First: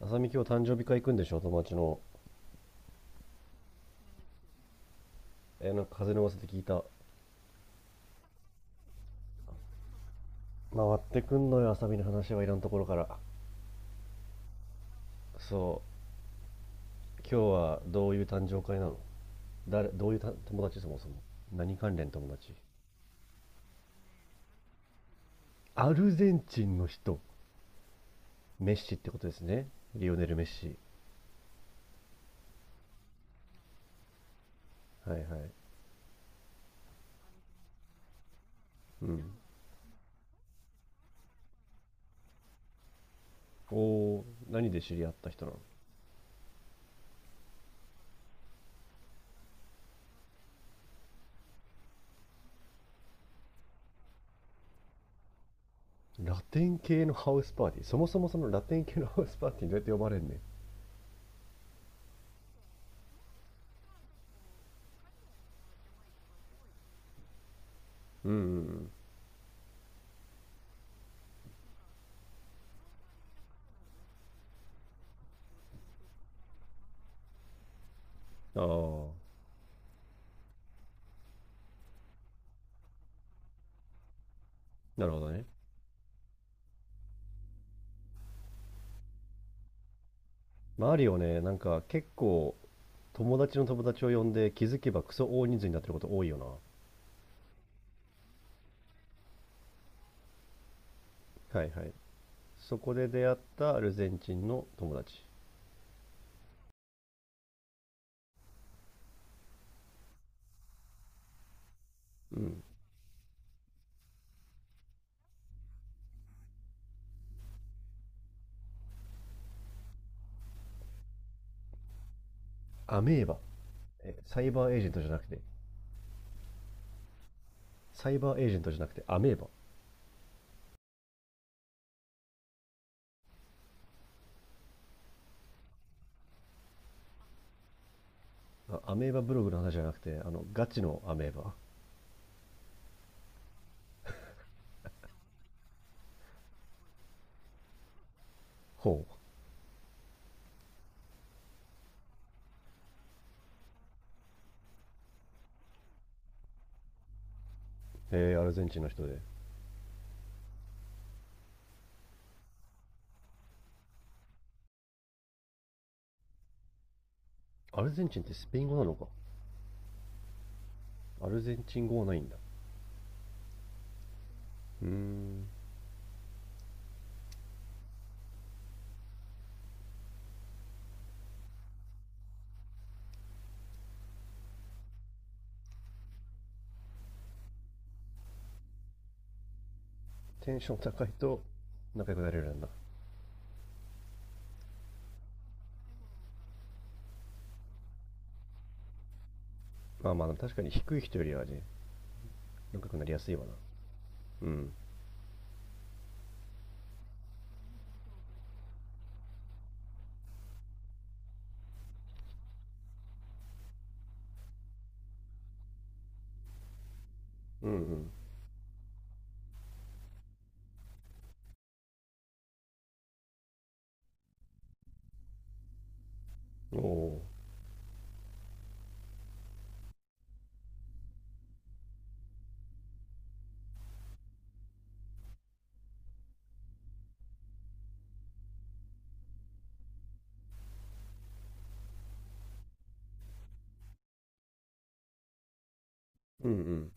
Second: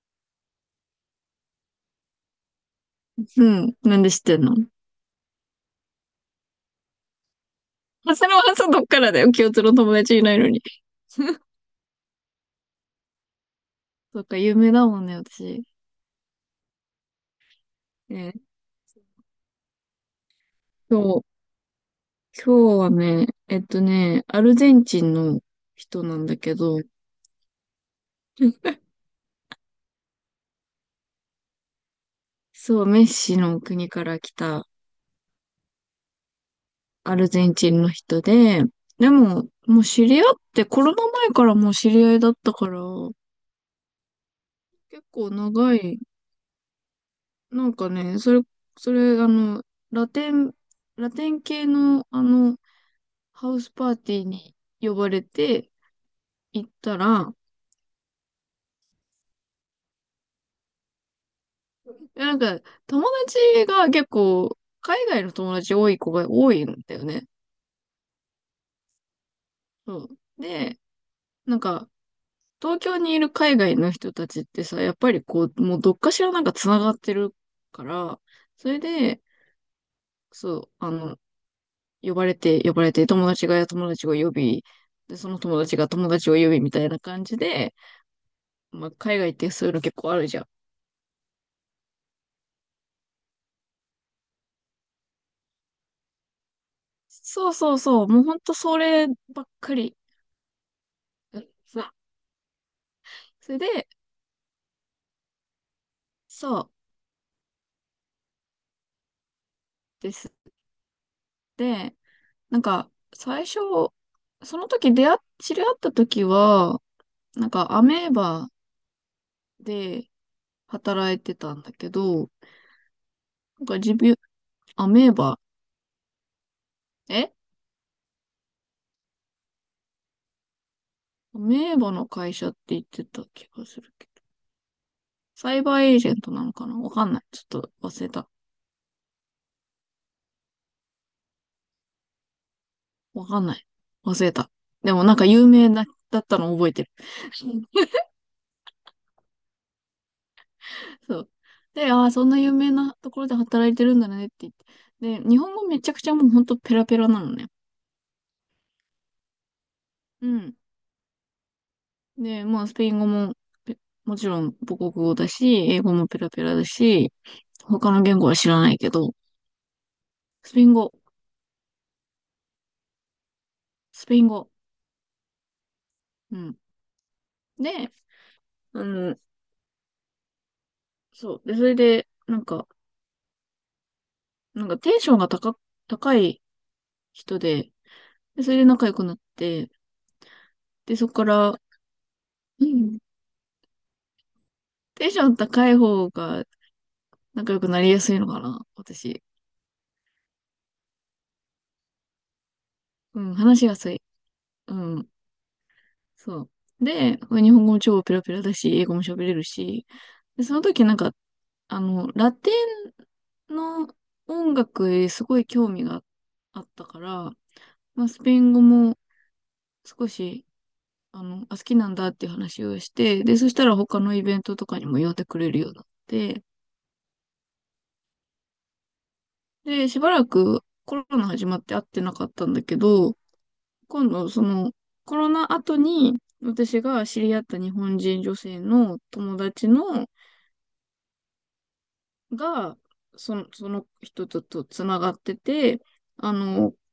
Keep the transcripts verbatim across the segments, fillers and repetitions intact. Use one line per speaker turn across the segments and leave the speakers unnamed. あさみ今日誕生日会行くんでしょ友達の？
うん。なんで知ってんの？
え、なんか風の噂で聞いた。
あ、それはさ、どっからだよ。共通の友達いないのに。
回ってくんのよ、あさみの話はいらんところから。
そっか、有名だもんね、私。
そう。今日はどういう
ね、
誕生会なの？誰、どういうた友達そ
今
もそも。
日、
何関連友達？
今日はね、えっとね、アルゼンチンの
ア
人
ル
なん
ゼ
だ
ン
け
チン
ど、
の人。メッシってことですね。リオネル・メッシ。
そう、メッシの国から来た
はいはい。
アルゼンチンの人で、
う
で
ん。
も、もう知り合って、コロナ前からもう知り合いだったから、
おお、何で知
結
り合った
構
人なの？
長い、なんかね、それ、それ、あの、ラテン、ラテン系の、あの、ハウスパーティーに呼ばれて
ラテ
行っ
ン
た
系のハ
ら、
ウスパーティー。そもそもそのラテン系のハウスパーティーにどうやって呼ばれんねん。
なんか友達が結構海外の友達多い子が多いんだよね。
うんうん
そうん。で、なんか東京にいる海外の人たちってさ、やっぱりこう、もうどっかしらなんか繋がってるから、
うん。あ
それ
あ、
で、そう、あの、呼ばれて、呼ばれて、友達が友達を呼び、
なる
で、
ほ
そ
ど
の
ね。
友達が友達を呼びみたいな感じで、まあ、海外ってそういうの結構あるじゃん。
マリオね、なんか結構友達の友達を呼んで気づけばクソ大人数になってること多いよ
そうそうそう、もうほんとそればっかり。そう、
な。はいはい。そこで出会っ
それ
たア
で、
ルゼンチンの友達？
そうですね。で、
う
な
ん。
んか、最初、その時出会っ、知り合った時は、なんかアメーバで働いてたんだけど、
アメーバ？
なんか自分、
え、サイバーエージ
ア
ェントじ
メ
ゃ
ー
なく
バ、
て？
え
サイバーエージェントじゃなくてアメーバ？
アメーバの会社って言ってた気がするけど、サイバーエージェントなのかな、わかんない。ちょっと忘れた。
あ、アメーバブログの話じゃなくてあのガチのアメーバ？
わかんない。忘れた。でもなんか有名なだったの覚えてる。
ほう。
そう。で、ああ、そんな有名なところで働いてるんだねって言って。で、日本語めちゃくちゃもうほんとペラペラなのね。
えー、アルゼンチンの人で？
うん。で、まあ、スペイン語も、ペもちろん母国語だし、英語もペラペラだし、
アル
他
ゼ
の
ンチン
言
っ
語
て
は
ス
知
ペイ
ら
ン語
ない
なの
け
か。
ど、スペイン語、
アルゼンチン語はないんだ。
スペイン語。
うーん。
うん。で、あの、そう。で、それで、なんか、なんかテンションが高、高い人で、で、それで仲良くなって、
テンション
で、
高い
そこか
と
ら、
仲良くなれるんだ？
うん、テンション高い方が仲良くなりやすいのかな、私。
まあまあ確かに低い人よりはね、仲良くなりや
う
すい
ん、
わな。
話しやすい。
うん。
うん、そう。で、日本語も超ペラペラだし、英語も喋れるし、で、その時なんか、あの、ラテンの音楽へすごい興味があったから、
う
ま
ん
あ、スペイン語も少し、あの、あ、好きなんだっていう話をして、で、そしたら他のイベントとかにも呼んでくれるようになって、
うん。おお。
で、しばらくコロナ始まって会ってなかったんだけど、今度、その、コロナ後に、私が知り合った日本人女性の友達の、が、その、その人ととつながってて、あ
う
の、
ん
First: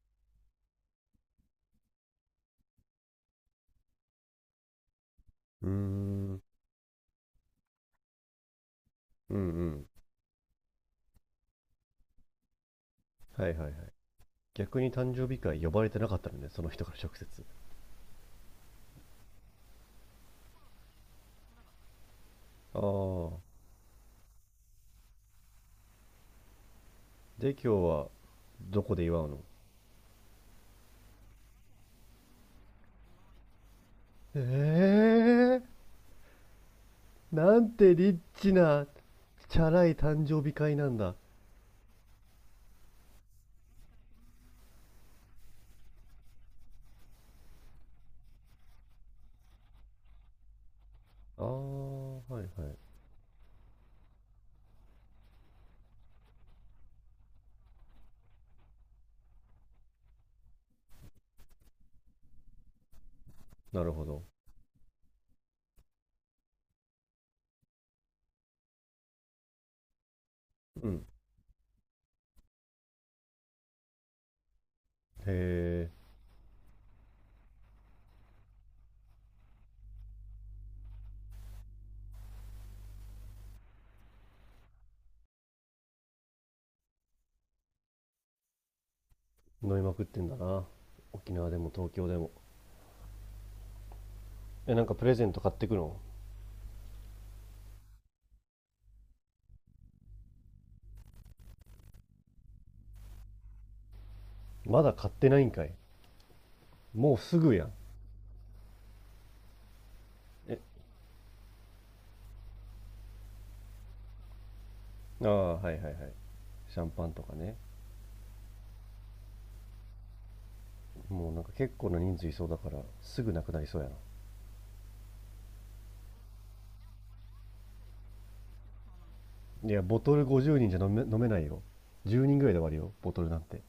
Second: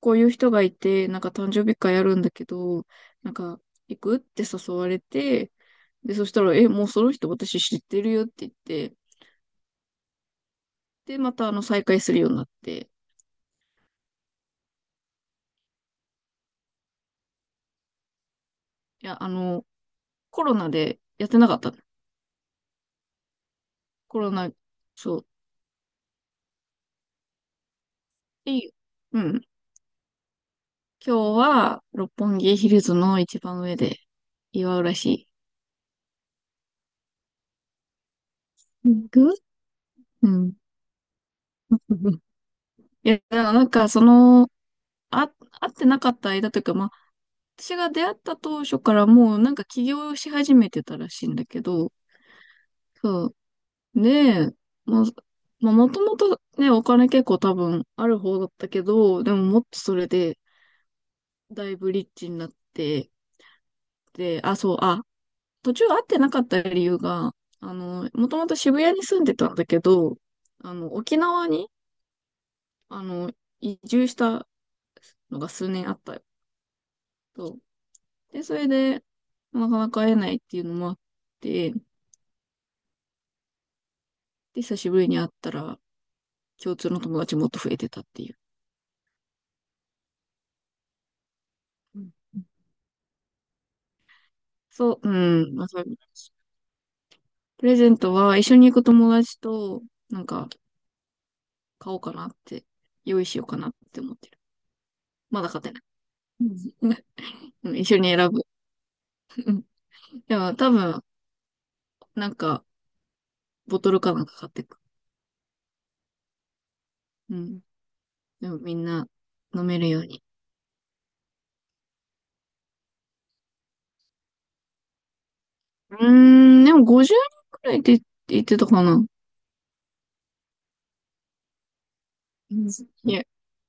こういう人がいて、なんか誕生日会やるんだけど、なんか、行くって誘われて、
う
で、そ
ん。
し
うー
た
ん。
ら、え、もうその人私知ってるよって言って、
うんうん。
で、またあの、再会するようになって、
はいはいはい。逆に誕生日会呼ばれてなかったのね、その人から直接。
いや、あの、コロナでやってなかったの。
ああ。
コロナ、そう。
で、今日は、
いい。
どこで祝
う
うの？
ん。今日は六本木ヒルズの一番上で祝うら
え
し
えー、なんてリッチな、
い。行く、
チャラい誕
う
生日
ん。
会なんだ。
いや、なんかその、あ、会ってなかった間というか、まあ、私が出会った当初からもうなんか起業し始めてたらしいん
あ
だ
あ、
けど、
はいはい。
そう。で、まあ、まあ、もともとね、お金結構多分ある方だったけど、でももっとそれでだいぶリッチになって、
なるほど。
で、あ、そう、あ、途中会ってなかった理由が、あの、もともと渋谷に住んでたんだけど、あ
う
の、
ん。
沖縄に、あの、移住した
へ
のが数年
え、
あったよ。そう。で、それで、なかなか会えないっていうのもあって、で、久しぶりに会ったら、共通の友達もっと増えてたっていう。
飲みまくってんだな。沖縄でも東
う
京
ん、
でも。え、なんか
そ
プ
う、う
レゼント買
ん、
っ
ま
て
あ、
く
そういう
の？
プレゼントは一緒に行く友達と、なんか、買おうかなって、用意しようかなって思ってる。
まだ買ってな
ま
い
だ
ん
買っ
か
て
い。
ない。うん。
もうすぐ や
う
ん。
ん、一緒に選ぶ。うん、でも
え。
多分、なんか、ボトルかなんか買ってく。
ああ、はいはいはい。シャンパンとか
う
ね。
ん。でもみんな飲めるように。
もうなんか結構な人数いそうだからすぐなくなりそうやな。
うーん、でもごじゅうにんくらいって言ってたかな。
いや、ボトルごじゅうにんじゃ飲め飲めないよ。じゅうにんぐらいで終わる
い
よ、ボト
や、
ルなんて。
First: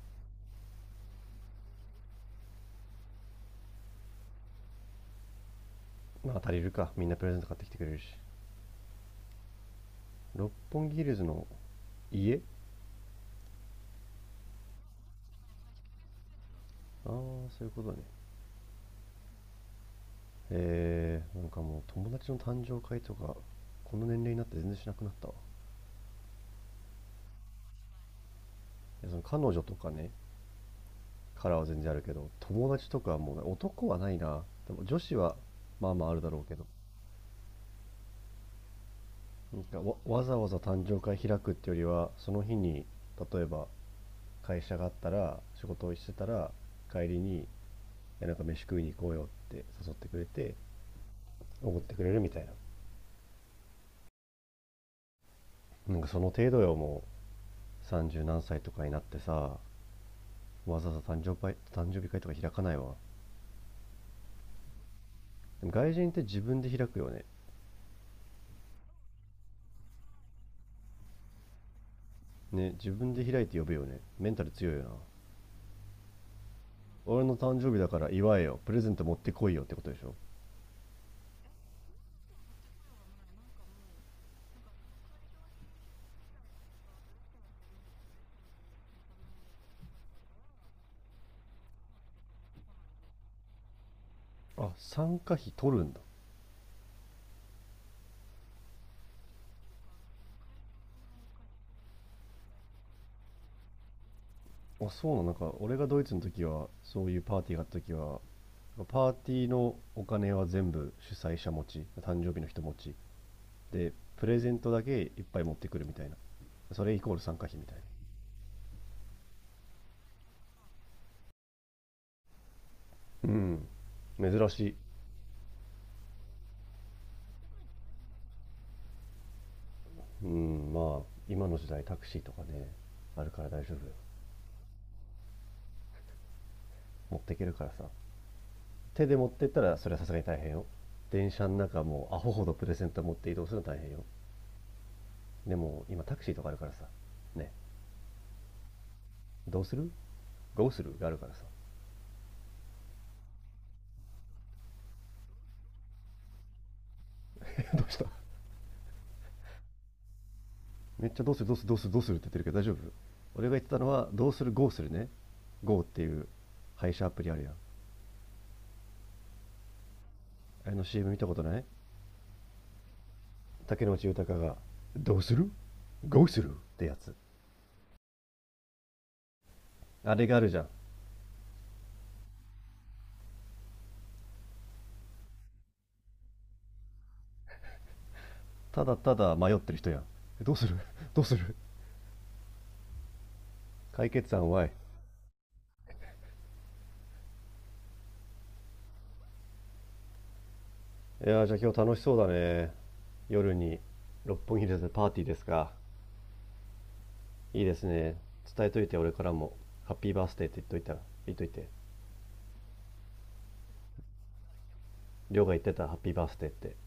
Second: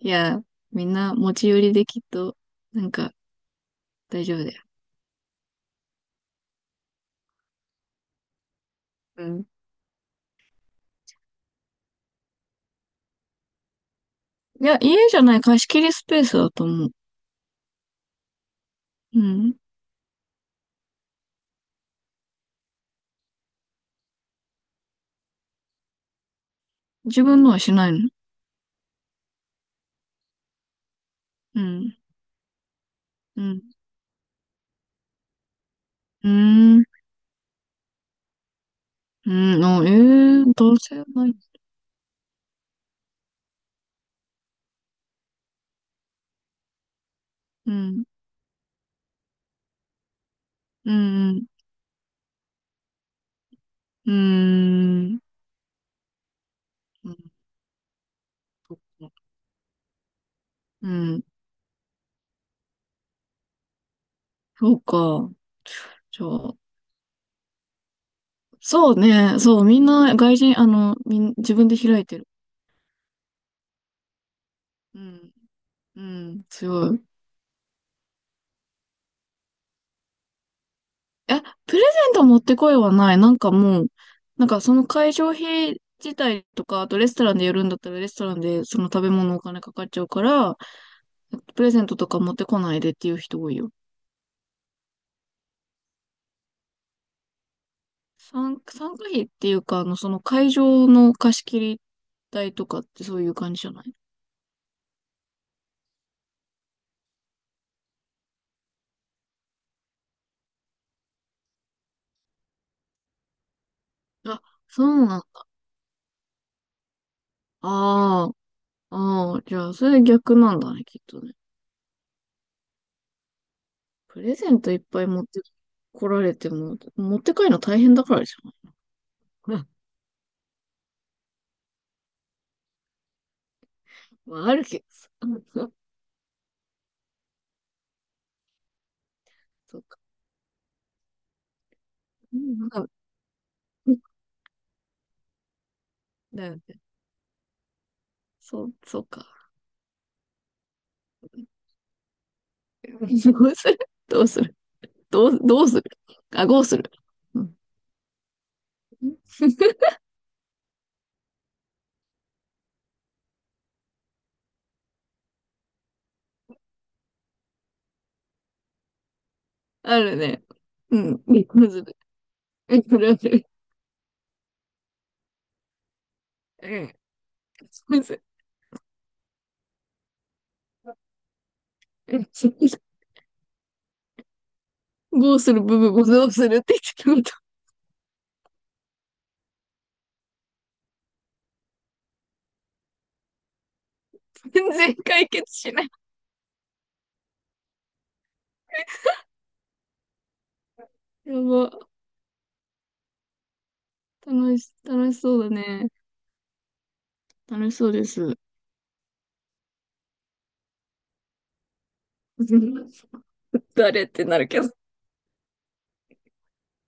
いや、みんな持ち寄りできっと、なんか大丈夫だよ。
まあ足りるか。みんなプレゼント買ってきてくれるし。
うん。
六本木ヒルズの家あ？
いや、家じゃない貸し切りスペースだと思う。
あ、そういうことね。
うん。
えー、なんかもう友達の誕生会とか、この年齢になって全然しなくなったわ。
自分のはしないの？
いや、その彼女とかね、から
う
は全然あ
ん。
るけど、友達とかはもうね、
うん。
男はないな。でも女子はまあまあある
う
だろうけど。
ーん。う
なん
ん。
か
あ、え
わ
え
わざ
ー、
わざ
男
誕
性
生会
ない。
開くってよりは、その日に例えば会社があったら仕事をしてたら帰りに、い
うん。
やなんか飯食いに行こうよって誘ってくれて
うん。
おごってくれるみたいな。
うん。うーん。
なんかその程度よ。も
う
うさんじゅう何歳とかになっ
ん。
てさ、わ
う
ざわざ誕
ん、
生会誕生日会とか開かないわ。
そうか。
でも外人って
じゃ
自
あ、
分で開くよね。
そうね、そう、みんな外人、あの、みん、自分で開いてる。
ね、自分で開いて呼ぶよね。メンタル強いよな。
うん、うん、強い。
俺の誕生日だから祝えよ、プレゼント持ってこいよってことでしょ？
え、プレゼント持ってこいはない。なんかもう、なんかその会場費自体とか、あとレストランでやるんだったらレストランでその食べ物お金かかっちゃうから、プレゼントとか持ってこないでっていう人多いよ。
あ、参加費取るんだ？
参、参加費っていうか、あの、その会場の貸し切り代とかってそういう感じじゃない？
あ、そうなの？なんか、俺がドイツの時は、そういうパーティーがあった時は、パーティーのお金は全部主催者持ち、誕生日の人持ち。で、プレ
あ、
ゼントだ
そ
けい
うなん
っぱい
だ。
持ってくるみたいな。それイコール参加費みたい
ああ、ああ、じゃあ、それ逆なんだね、きっとね。
な。うん。
プレ
珍
ゼ
し
ント
い。
いっぱい持ってこられても、持って帰るの大変だからでしょ。
うん、まあ、今の時代タクシーとかね、あるから大丈夫よ。
まあ、あるけどさ。
持っていけるからさ。手で持ってったら、
そう
それ
か。
はさすがに大変よ。電車の中もうアホ
う
ほどプレゼン
ん、
ト持って移動するの大変よ。でも、今タクシーと
だ
かあ
よ
るから
ね。
さ。ね。
そう、そうか。
どうする？どうするがあるからさ。
どうする、どうする、どう、どうする、あ、どうする、うん、
どうした？ めっちゃどうするどうするどうするどうするって言ってるけど大丈夫？俺が言ってたのはどうする ゴー するね。 ゴー っていう配車アプリあるやん。
あるね。
あれの
う
CM 見
ん。
たことない？
むずる。むずる。
竹野内豊がどうする ?ゴー するってやつ、
むずる。
あれがあるじゃん。
どうする部分をどうするって言ってるこ
ただただ迷ってる人やん。どうする、 どうする？解決
と
案は
全
い。
然解決しない。
い
や
やー、じゃあ今日
ば。
楽しそうだね。夜に六
楽
本木
し、
でパー
楽し
ティーで
そう
す
だ
か？
ね。
いい
楽
で
し
す
そうで
ね。
す。
伝えといて、俺からもハッピーバースデーって言っといた言っといて。
誰ってなるけど。
亮が言ってたハッピーバースデーってって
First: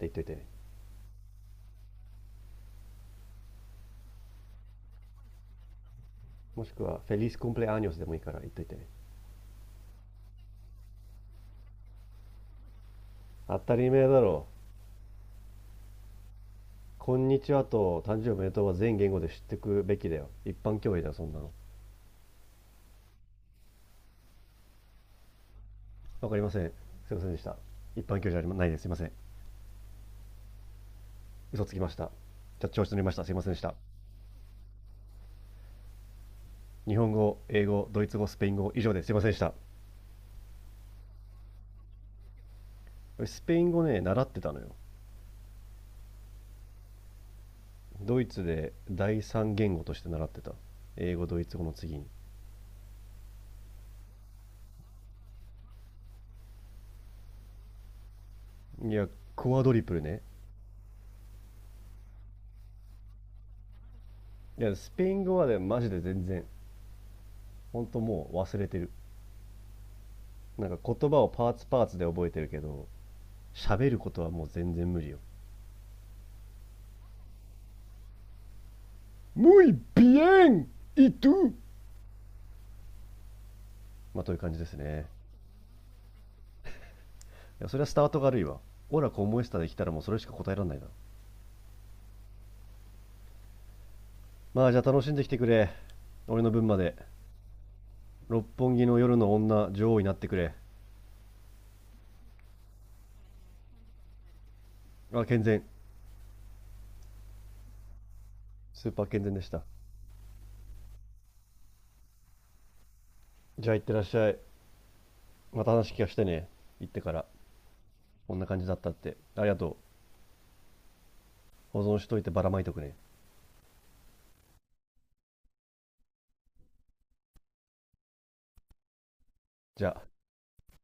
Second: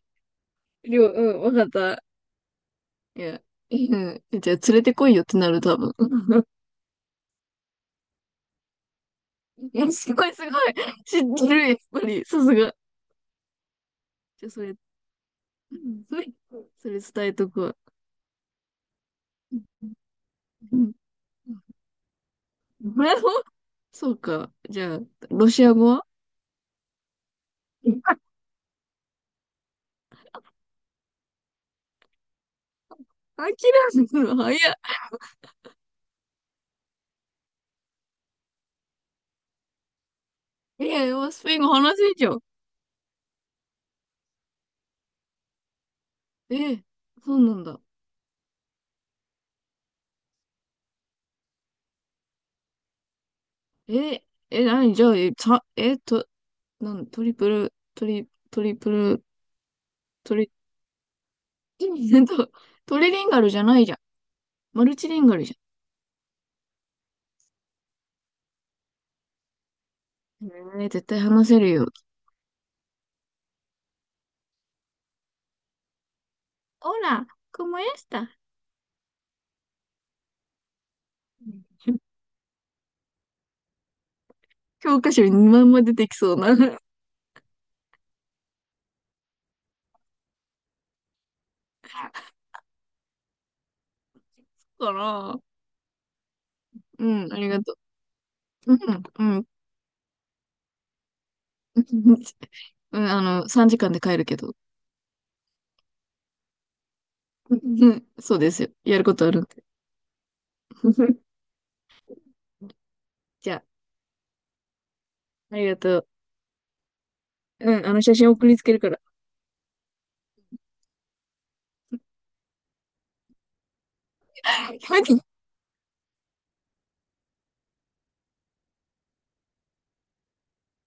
言っといてね。
りょう、うん、わかった。いや、うん。じゃあ、連れてこいよってなる、多分。
もしくはフェリスコンプレアニョスでもいいから言っといて。
いや、すごい、すごい。知ってる、やっぱり。さすが。
当たり前だろ。
じゃあ、それ、それ、
こ
伝
ん
え
に
と
ち
く
は
わ。
と誕生日おめでとうは全言語で知ってくべきだよ。一
う
般
ん。
教養だよ、そんなの。
そうか。じゃあ、ロシア語は？
わかりません。すいませんでした。一般教 養じゃないです。すいません。嘘つきました。じゃ調子乗りました。すいませ
諦
んでした。
めるの早い。
日本語、英語、ドイツ語、スペイン語、以上です。すいませんでした。
いや、スペイン語話せんじゃん。
スペイン語ね、習ってたのよ。
え、そうなんだ。
ドイツで第三言語として習ってた。英語、ドイツ語の次に。
え、え、なにじゃあ、え、た、え、と、なん、トリプル、トリ、トリプ
いや、
ル、
クワドリプルね。
トリ うんとトリリンガルじゃないじゃん。
いや、
マ
ス
ル
ペ
チ
イ
リ
ン
ンガ
語
ル
はね、
じ
マジで全然、ほんともう忘れてる。な
ゃ
んか
ん。えー、絶
言
対
葉を
話
パー
せ
ツ
る
パー
よ。
ツで覚えてるけど喋ることはもう全然無理よ。
ほら、como esta？
muy bien y tú まあという感じです
教
ね。
科書ににまんま出てきそうな。か
いやそれはスタートが悪いわ。オラコモエスタで来たらもうそれしか答えられないな。まあじゃあ楽しんでき
ら、
てくれ。俺の分まで。
うん、ありがと
六
う。
本木
う
の
ん、
夜の
うん。
女女王になってくれ。
うん、あの、さんじかんで帰るけど。
あ、健全。
うん、そうですよ。
スー
や
パ
る
ー
こ
健
とあ
全で
るん
した。
で。じゃ
じゃあ行ってらっしゃい。
あ、あ
ま
り
た
が
話
と
聞
う。
かしてね。行ってから。
うん、あの写真
こんな
送り
感
つ
じだ
け
っ
るか
たっ
ら。
て。ありがとう。保存しといてばらまいとくね。じゃあ。